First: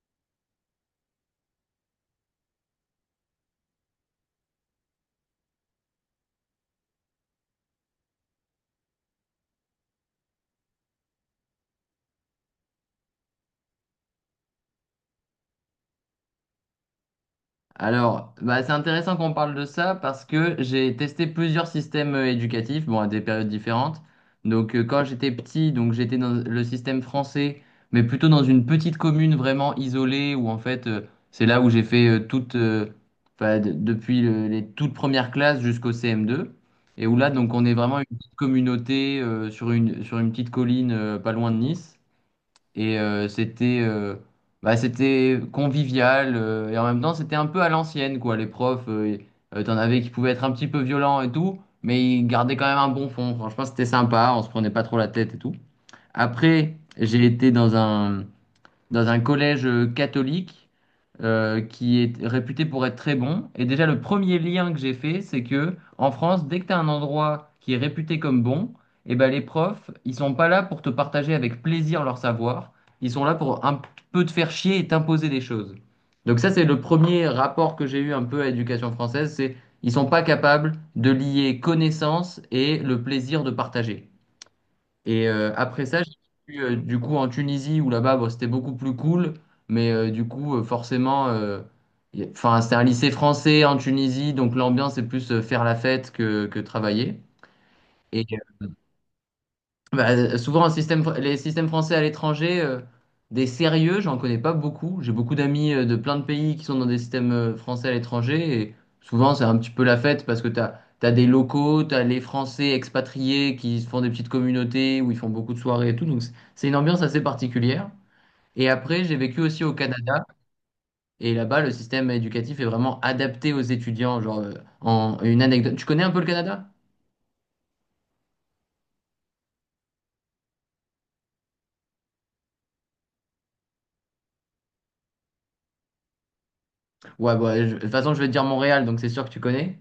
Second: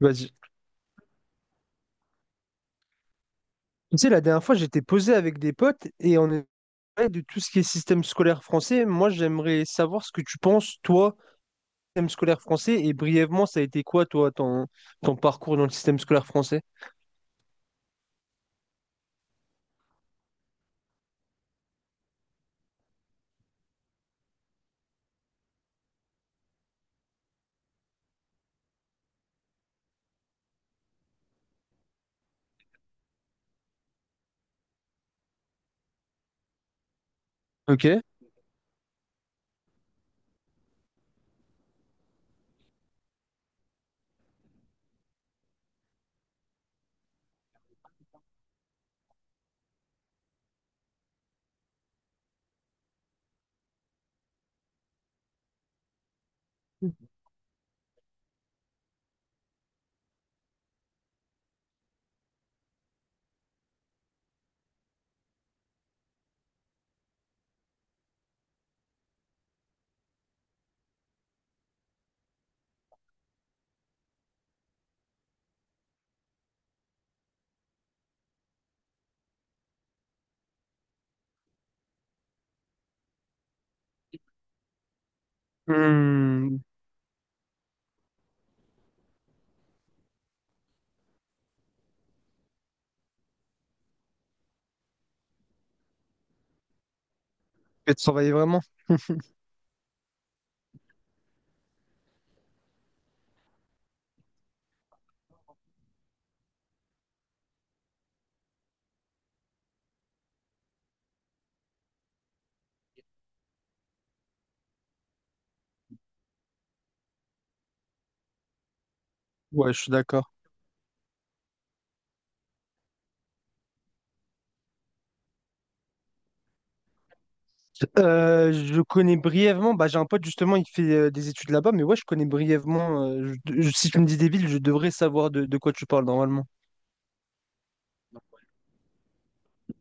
Vas-y. Tu sais, la dernière fois, j'étais posé avec des potes et on parlait de tout ce qui est système scolaire français. Moi, j'aimerais savoir ce que tu penses, toi, système scolaire français, et brièvement, ça a été quoi, toi, ton parcours dans le système scolaire français? Alors, bah, c'est intéressant qu'on parle de ça parce que j'ai testé plusieurs systèmes éducatifs, bon, à des périodes différentes. Donc, quand j'étais petit, donc j'étais dans le système français, mais plutôt dans une petite commune vraiment isolée où en fait, c'est là où j'ai fait toute, enfin, depuis les toutes premières classes jusqu'au CM2. Et où là, donc, on est Ok. vraiment une petite communauté sur une petite colline pas loin de Nice. Et c'était bah, c'était convivial et en même temps c'était un peu à l'ancienne quoi. Les profs, t'en avais qui pouvaient être un petit peu violents et tout, mais ils gardaient quand même un bon fond. Franchement, c'était sympa, on se prenait pas trop la tête et tout. Après, j'ai été dans un collège catholique qui est réputé pour être très bon. Et déjà, le premier lien que j'ai fait, c'est que en France, dès que tu as un endroit qui est réputé comme bon, eh ben, les profs, ils sont pas là pour te partager avec plaisir leur savoir. Ils sont là pour un peu te faire chier et t'imposer des choses. Donc ça, c'est le premier rapport que j'ai eu un peu à l'éducation française, c'est ils sont pas capables de lier connaissance et le plaisir de partager. Et après ça, j'ai Hmm. suis du coup en Tunisie où là-bas, bon, c'était beaucoup plus cool. Mais du coup, forcément, enfin, c'était un lycée français en Tunisie, donc l'ambiance est plus faire la fête que travailler. Tu Et, travailler vraiment? Bah, souvent, les systèmes français à l'étranger, des sérieux, j'en connais pas beaucoup. J'ai beaucoup d'amis de plein de pays qui sont dans des systèmes français à l'étranger. Et souvent, c'est un petit peu la fête parce que t'as des locaux, t'as les Français expatriés qui se font des petites communautés où ils font beaucoup de soirées et tout. Donc, c'est une ambiance assez particulière. Et après, j'ai vécu aussi Ouais, au je suis Canada. d'accord. Et là-bas, le système éducatif est vraiment adapté aux étudiants. Genre, en une anecdote. Tu connais un peu le Canada? Je connais brièvement. Bah, j'ai un pote justement, il fait des études là-bas, mais ouais, je connais brièvement. Si tu me dis des villes, je devrais savoir de quoi tu parles normalement. Ouais, bah, de toute façon, je vais te dire Montréal, donc c'est sûr que tu connais.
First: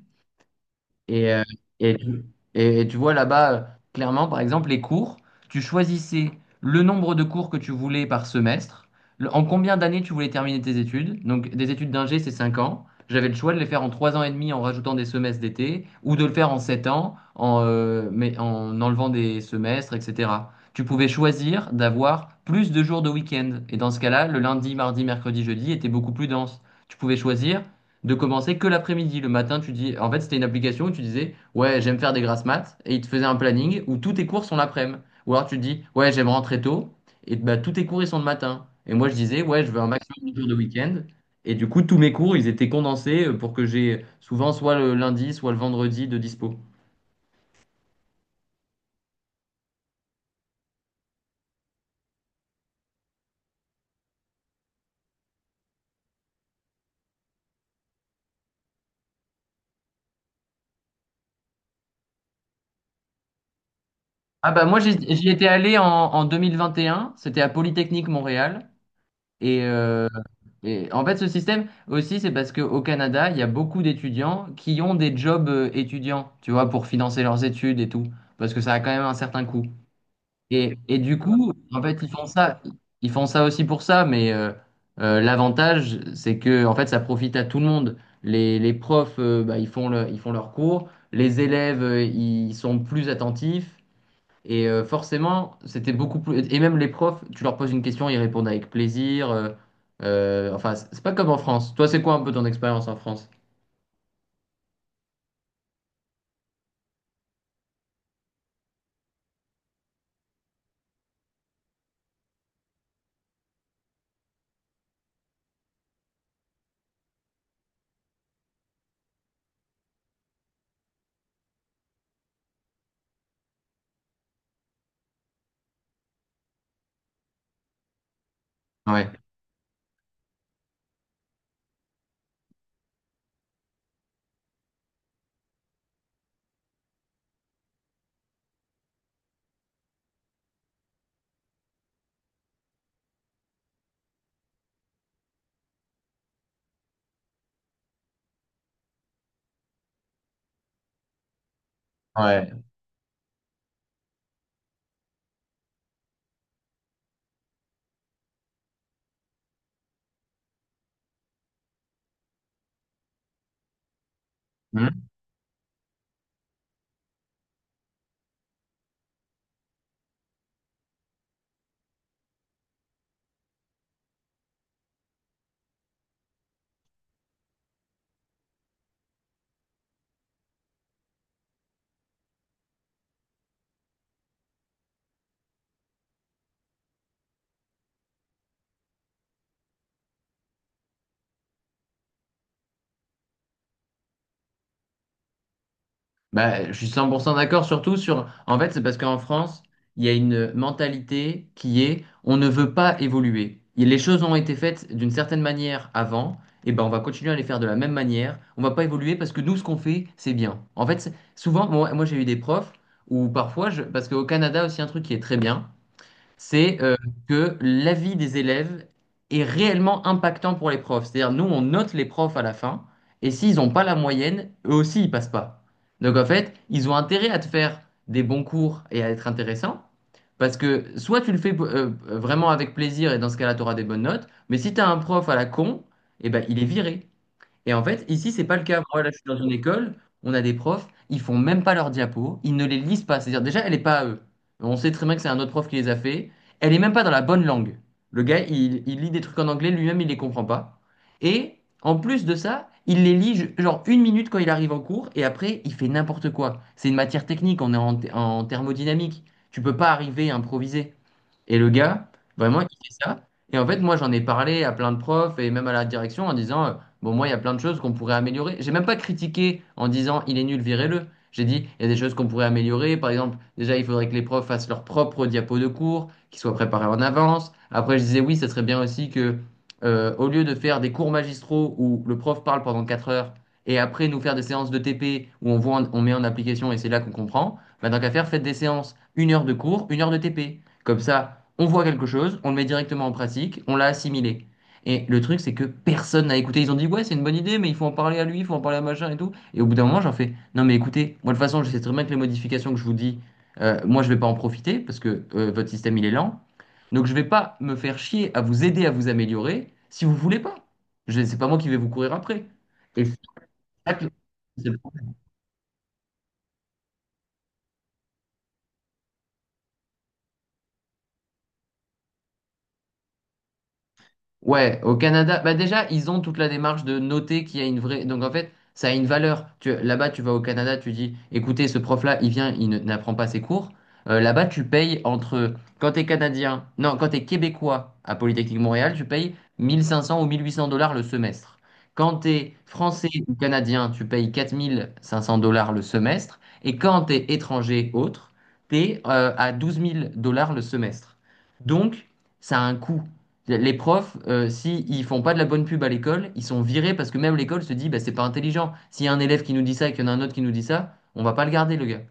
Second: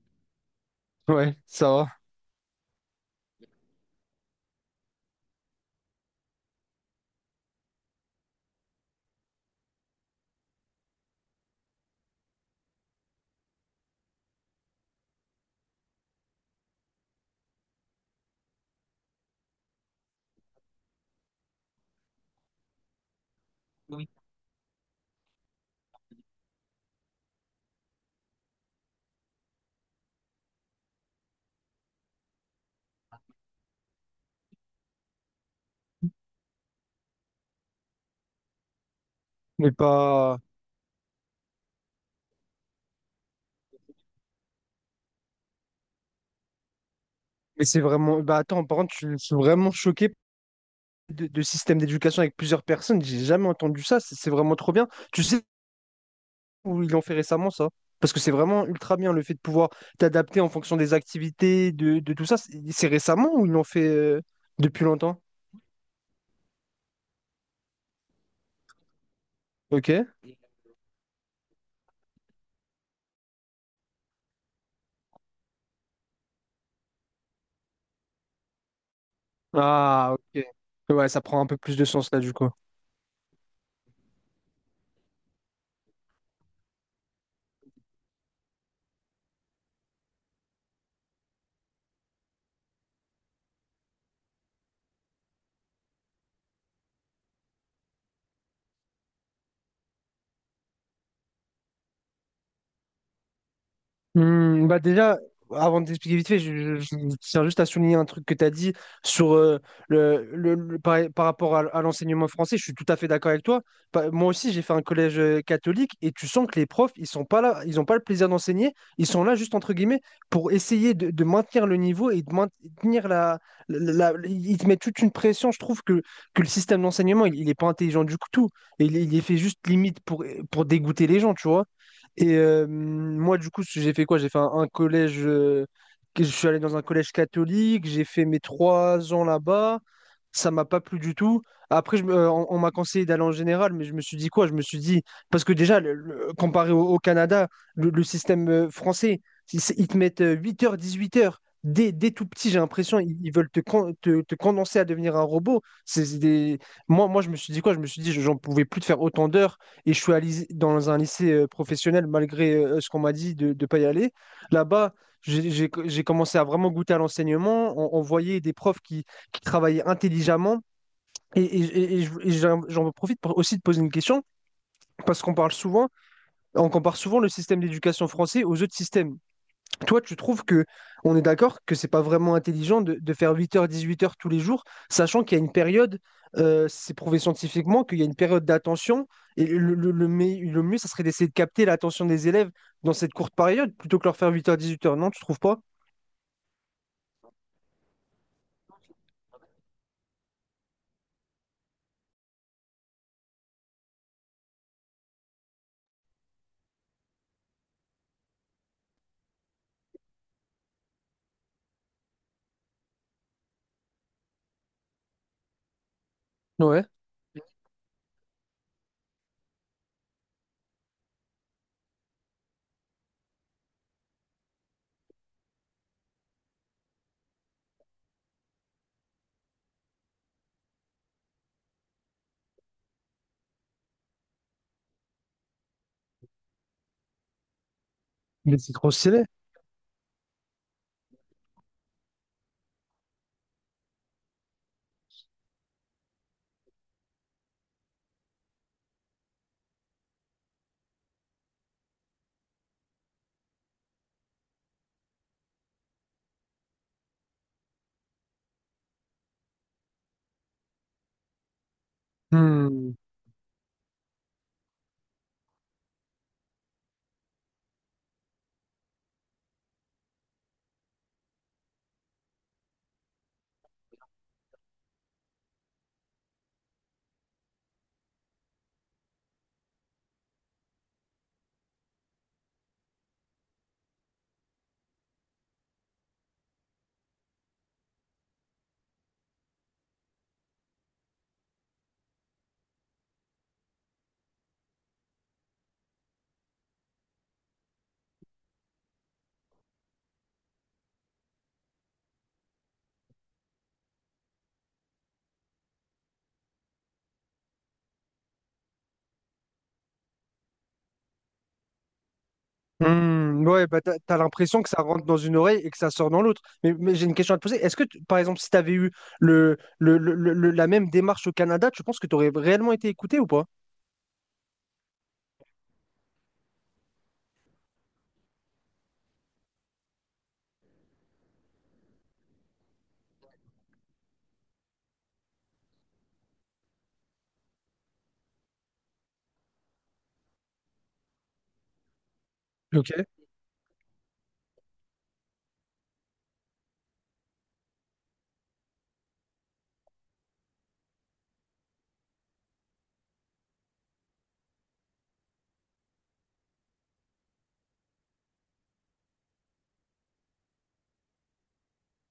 Et, Ouais, euh, ça va. et, tu et tu vois là-bas, clairement, par exemple, les cours, tu choisissais le nombre de cours que tu voulais par semestre, en combien d'années tu voulais terminer tes études. Donc, des études d'ingé, c'est 5 ans. J'avais le choix de les faire en 3 ans et demi en rajoutant des semestres d'été, ou de le faire en 7 ans mais en enlevant des semestres, etc. Tu pouvais choisir d'avoir plus de jours de week-end. Et dans ce Oui. cas-là, le lundi, mardi, mercredi, jeudi était beaucoup plus dense. Tu pouvais choisir de commencer que l'après-midi. Le matin, tu dis, en fait, c'était une application où tu disais, ouais, j'aime faire des grasses maths, et il te faisait un planning où tous tes cours sont l'après-midi. Ou alors tu dis, ouais, j'aime rentrer tôt, et bah, tous tes cours, ils sont le matin. Et moi, je disais, ouais, je Mais veux un maximum de pas. cours de week-end. Et du coup, tous mes cours, ils étaient condensés pour que j'ai souvent soit le lundi, soit le vendredi de dispo. Mais c'est vraiment. Bah attends, par contre, je suis vraiment choqué de système d'éducation avec plusieurs personnes. J'ai jamais entendu ça. C'est vraiment trop bien. Tu sais où ils l'ont fait récemment, ça? Parce que c'est vraiment ultra bien le fait de pouvoir t'adapter en fonction des activités, de tout ça. C'est récemment ou ils l'ont fait Ah bah moi, depuis j'y longtemps? j'y étais allé en 2021, c'était à Polytechnique Montréal. Et, Ok. euh, Et en fait, ce système aussi, c'est parce qu'au Canada, il y a beaucoup d'étudiants qui ont des jobs étudiants, tu vois, pour financer leurs études et tout, parce que ça a quand même un certain coût. Ah, ok. Et Ouais, du ça prend un coup, peu plus en de fait, sens là, du coup. Ils font ça aussi pour ça, mais l'avantage, c'est que en fait, ça profite à tout le monde. Les profs, bah, ils font leurs cours, les élèves, ils sont plus attentifs, et forcément, c'était beaucoup plus. Et même les profs, tu leur poses une question, ils répondent avec plaisir. Enfin, c'est pas comme en France. Toi, c'est quoi un peu ton expérience en France? Hmm, bah déjà, avant de t'expliquer vite fait, je tiens juste à souligner un truc que tu as dit sur par, par rapport à l'enseignement français. Je suis tout à fait d'accord avec toi. Pa- moi aussi, j'ai fait un collège catholique et tu sens que les profs, ils sont pas là, ils n'ont pas le plaisir d'enseigner. Ils sont là juste entre guillemets pour essayer de maintenir le niveau et de maintenir Ils te mettent toute une pression. Je trouve que le système d'enseignement, il est pas intelligent du tout. Il, Ouais. il est fait juste limite pour dégoûter les gens, tu vois. Et moi, du coup, j'ai fait quoi? J'ai fait un collège. Je suis allé dans un collège catholique. J'ai fait mes 3 ans là-bas. Ça m'a pas plu du tout. Après, on m'a conseillé d'aller en général, mais je me suis dit quoi? Je me suis dit parce que déjà, comparé au Canada, le système français, ils te mettent 8h, 18h. Dès tout petit, Ouais. j'ai l'impression ils veulent te condenser à devenir un robot. C'est des... je me suis dit quoi? Je me suis dit, j'en pouvais plus de faire autant d'heures et je suis allé dans un lycée professionnel malgré ce qu'on m'a dit de ne pas y aller. Là-bas, j'ai commencé à vraiment goûter à l'enseignement. On voyait des profs qui travaillaient intelligemment. Et, et- et j'en profite pour aussi de poser une question, parce qu'on parle souvent, on compare souvent le système d'éducation français aux autres systèmes. Toi, tu trouves que on est d'accord que c'est pas vraiment intelligent de faire 8h, 18h tous les jours, sachant qu'il y a une période, c'est prouvé scientifiquement, qu'il y a une période d'attention, et le mieux, ça serait d'essayer de capter l'attention des élèves dans cette courte période, plutôt que leur faire 8h, 18h, non, tu trouves pas? Bah, je suis 100% d'accord, surtout sur. En fait, c'est parce qu'en France, il y a une mentalité qui est on ne veut pas évoluer. Et les choses ont été faites d'une certaine manière avant, et ben on va continuer à les faire de la même manière. On va pas évoluer parce que nous, ce qu'on fait, c'est bien. En fait, souvent, j'ai eu des profs où parfois, parce qu'au Canada aussi, un truc qui est très bien, c'est Ouais. Que l'avis des élèves est réellement impactant pour les profs. C'est-à-dire, nous, on note les profs à la fin, et s'ils n'ont pas la moyenne, eux aussi, ils passent pas. Donc, en fait, ils ont intérêt à te faire des bons cours et à être intéressants, parce que soit tu le fais vraiment avec plaisir, et dans ce cas-là, tu auras des bonnes notes, mais si tu as un prof à la con, eh ben, il est viré. Et en fait, ici, c'est pas Mais le c'est cas. trop Moi, là, je suis stylé. dans une école, on a des profs, ils font même pas leurs diapos, ils ne les lisent pas. C'est-à-dire, déjà, elle est pas à eux. On sait très bien que c'est un autre prof qui les a fait. Elle est même pas dans la bonne langue. Le gars, il lit des trucs en anglais, lui-même, il les comprend pas. Et en plus de ça, il les lit genre 1 minute quand il arrive en cours, et après, il fait n'importe quoi. C'est une matière technique, on est en thermodynamique. Tu peux pas arriver à improviser. Et le gars, vraiment, il Hmm. fait ça. Et en fait, moi, j'en ai parlé à plein de profs et même à la direction en disant. Bon, moi, il y a plein de choses qu'on pourrait améliorer. J'ai même pas critiqué en disant il est nul, virez-le. J'ai dit il y a des choses qu'on pourrait améliorer. Par exemple, déjà, il faudrait que les profs fassent leur propre diapo de cours, qu'ils soient préparés en avance. Après, je disais oui, ça serait bien aussi que, au lieu de faire des cours magistraux où le prof parle pendant 4 heures et après nous faire des séances de TP où on voit, on met en application et c'est là qu'on comprend, bah, tant qu'à faire, faites des séances, 1 heure de cours, 1 heure de TP. Comme ça, on voit quelque chose, on le met directement en pratique, on l'a assimilé. Et le truc, c'est que personne n'a écouté. Ils ont dit, ouais, c'est une bonne idée, mais il faut en parler à lui, il faut en parler à machin et tout. Et au bout d'un moment, j'en fais, non, mais écoutez, moi, de toute façon, je sais très bien que les modifications que je vous dis, moi, je vais pas en profiter parce que votre système, il est lent. Donc, je vais pas me faire chier à vous aider à vous améliorer si vous voulez pas. C'est pas moi qui vais vous courir après. Et c'est pour Hmm. Ouais, bah t'as, ça. t'as l'impression que ça rentre dans une oreille et que ça sort dans l'autre. Mais j'ai une question à te poser. Par exemple, si t'avais eu la même démarche au Canada, tu penses que t'aurais réellement été écouté ou pas? Ouais, au Canada, bah déjà, ils ont toute la démarche de noter qu'il y a une vraie. Donc en fait, ça a une valeur. Là-bas, tu vas au Canada, tu dis, écoutez, ce prof-là, il vient, il n'apprend pas ses cours. Là-bas, tu payes entre. Quand t'es Canadien, non, quand t'es Québécois à Polytechnique Montréal, tu payes 1 500 ou 1 800 dollars le semestre. Quand t'es Ok. Français ou Canadien, tu payes 4 500 dollars le semestre. Et quand t'es étranger, autre, t'es à 12 000 dollars le semestre. Donc, ça a un coût. Les profs, s'ils font pas de la bonne pub à l'école, ils sont virés parce que même l'école se dit, bah, c'est pas intelligent. S'il y a un élève qui nous dit ça et qu'il y en a un autre qui nous dit ça, on va pas le garder, le gars.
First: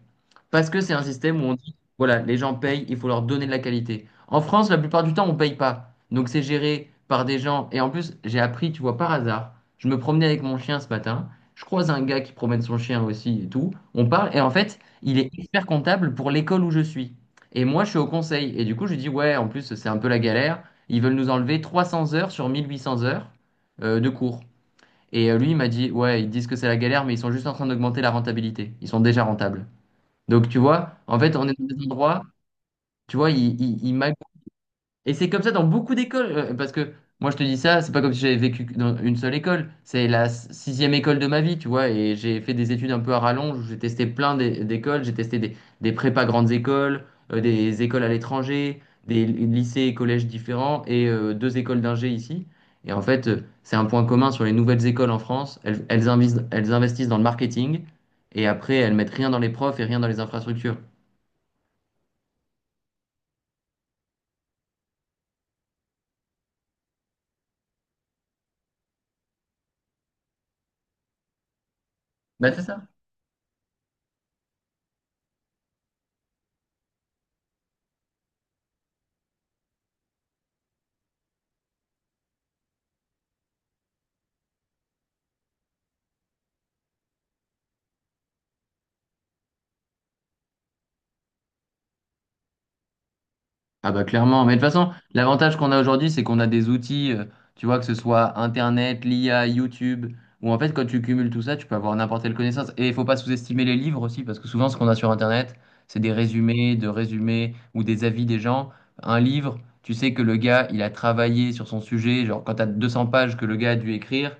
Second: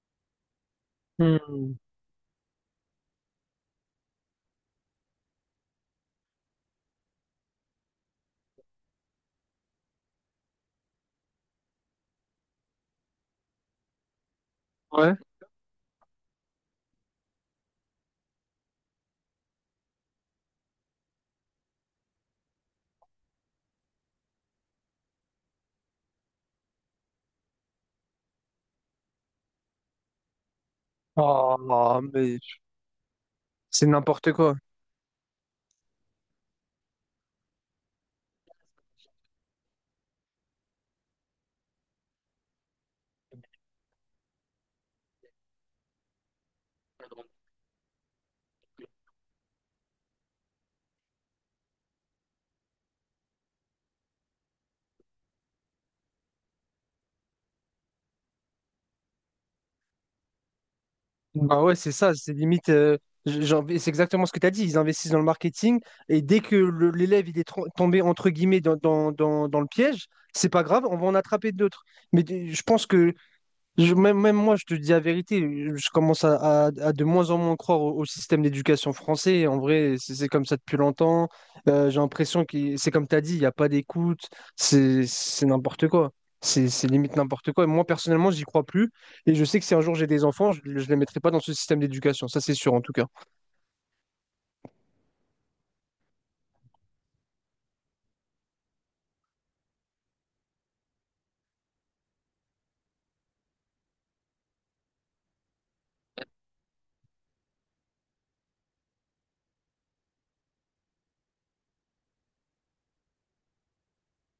Parce que c'est un système où on Hmm. dit, voilà, les gens payent, il faut leur donner de la qualité. En France, la plupart du temps, on paye pas. Donc c'est géré par des gens. Et en plus, j'ai appris, tu vois, par hasard, je me promenais avec mon chien ce matin. Je croise un gars qui promène son chien aussi et tout. On parle et en fait, il Ouais. est expert comptable pour l'école où je suis. Et moi, je suis au conseil. Et du coup, je lui dis, ouais, en plus, c'est un peu la galère. Ils veulent nous enlever 300 heures sur 1800 heures de cours. Lui, il m'a dit, ouais, ils disent que c'est la galère, mais ils sont juste en train d'augmenter la rentabilité. Ils sont déjà rentables. Donc, tu vois, en fait, on est Ah, dans des endroits, mais tu vois, ils, ils, c'est ils n'importe quoi. et c'est comme ça dans beaucoup d'écoles, parce que moi je te dis ça, c'est pas comme si j'avais vécu dans une seule école, c'est la sixième école de ma vie, tu vois, et j'ai fait des études un peu à rallonge, où j'ai testé plein d'écoles, j'ai testé des prépas grandes écoles, des écoles à l'étranger, des lycées et collèges différents, et deux écoles d'ingé ici. Et en fait, c'est un point commun sur les nouvelles écoles en France, elles investissent dans le marketing, et après elles mettent rien dans les profs et rien dans les infrastructures. Bah ouais, c'est ça, c'est limite. C'est exactement ce que tu as dit. Ils investissent dans le marketing et dès que l'élève il est tro- tombé entre guillemets dans le piège, c'est pas grave, on va en attraper d'autres. Bah c'est Je pense ça. que même moi, je te dis la vérité, je commence à de moins en moins croire au système d'éducation français. En vrai, c'est comme ça depuis longtemps. J'ai l'impression que c'est comme tu as dit, il n'y a pas d'écoute, c'est n'importe quoi. C'est limite n'importe quoi. Et moi, personnellement, j'y crois plus. Et je sais que si un jour j'ai des enfants, je ne les mettrai pas dans ce système d'éducation. Ça, c'est sûr, en tout cas. Ah bah clairement, mais de toute façon, l'avantage qu'on a aujourd'hui, c'est qu'on a des outils, tu vois, que ce soit Internet, l'IA, YouTube, où en fait, quand tu cumules tout ça, tu peux avoir n'importe quelle connaissance. Et il faut pas sous-estimer les livres aussi, parce que souvent, ce qu'on a sur Internet, c'est des résumés, de résumés, ou des avis des gens. Un livre, tu sais que le gars, il a travaillé sur son sujet, genre quand tu as 200 pages que le gars a dû écrire,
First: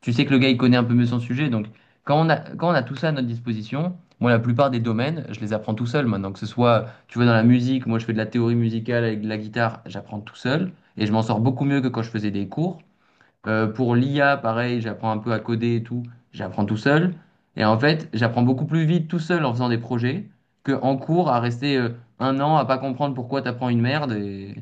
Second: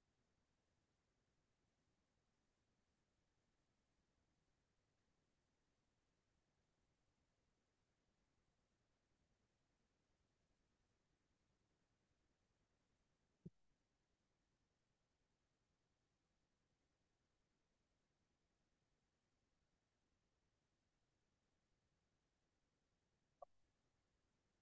tu sais que le gars, il connaît un peu mieux son sujet. Donc, quand on a tout ça à notre disposition, moi, la plupart des domaines, je les apprends tout seul maintenant, que ce soit tu vois, dans la musique, moi je fais de la théorie musicale avec de la guitare, j'apprends tout seul et je m'en sors beaucoup mieux que quand je faisais des cours. Pour l'IA, pareil, j'apprends un peu à coder et tout, j'apprends tout seul. Et en fait, j'apprends beaucoup plus vite tout seul en faisant des projets que en cours à rester 1 an à pas comprendre pourquoi t'apprends une merde et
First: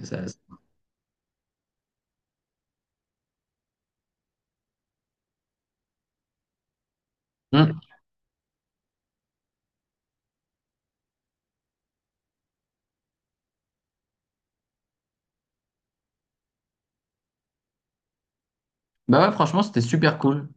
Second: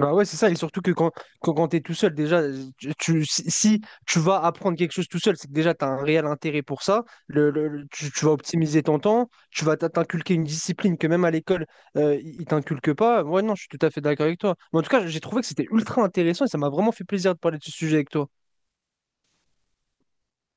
et ça- ouais, c'est ça. Et surtout que quand tu es tout seul, déjà, si tu vas apprendre quelque chose tout seul, c'est que déjà, tu as un réel intérêt pour ça. Hmm. Tu vas optimiser ton temps, tu vas t'in- t'inculquer une discipline que même à l'école, ils t'inculquent pas. Ouais, non, je suis tout à fait d'accord avec toi. Mais en tout cas, j'ai trouvé que c'était ultra intéressant et ça m'a vraiment fait plaisir de parler de ce sujet avec toi. Bah ouais, franchement, c'était super cool.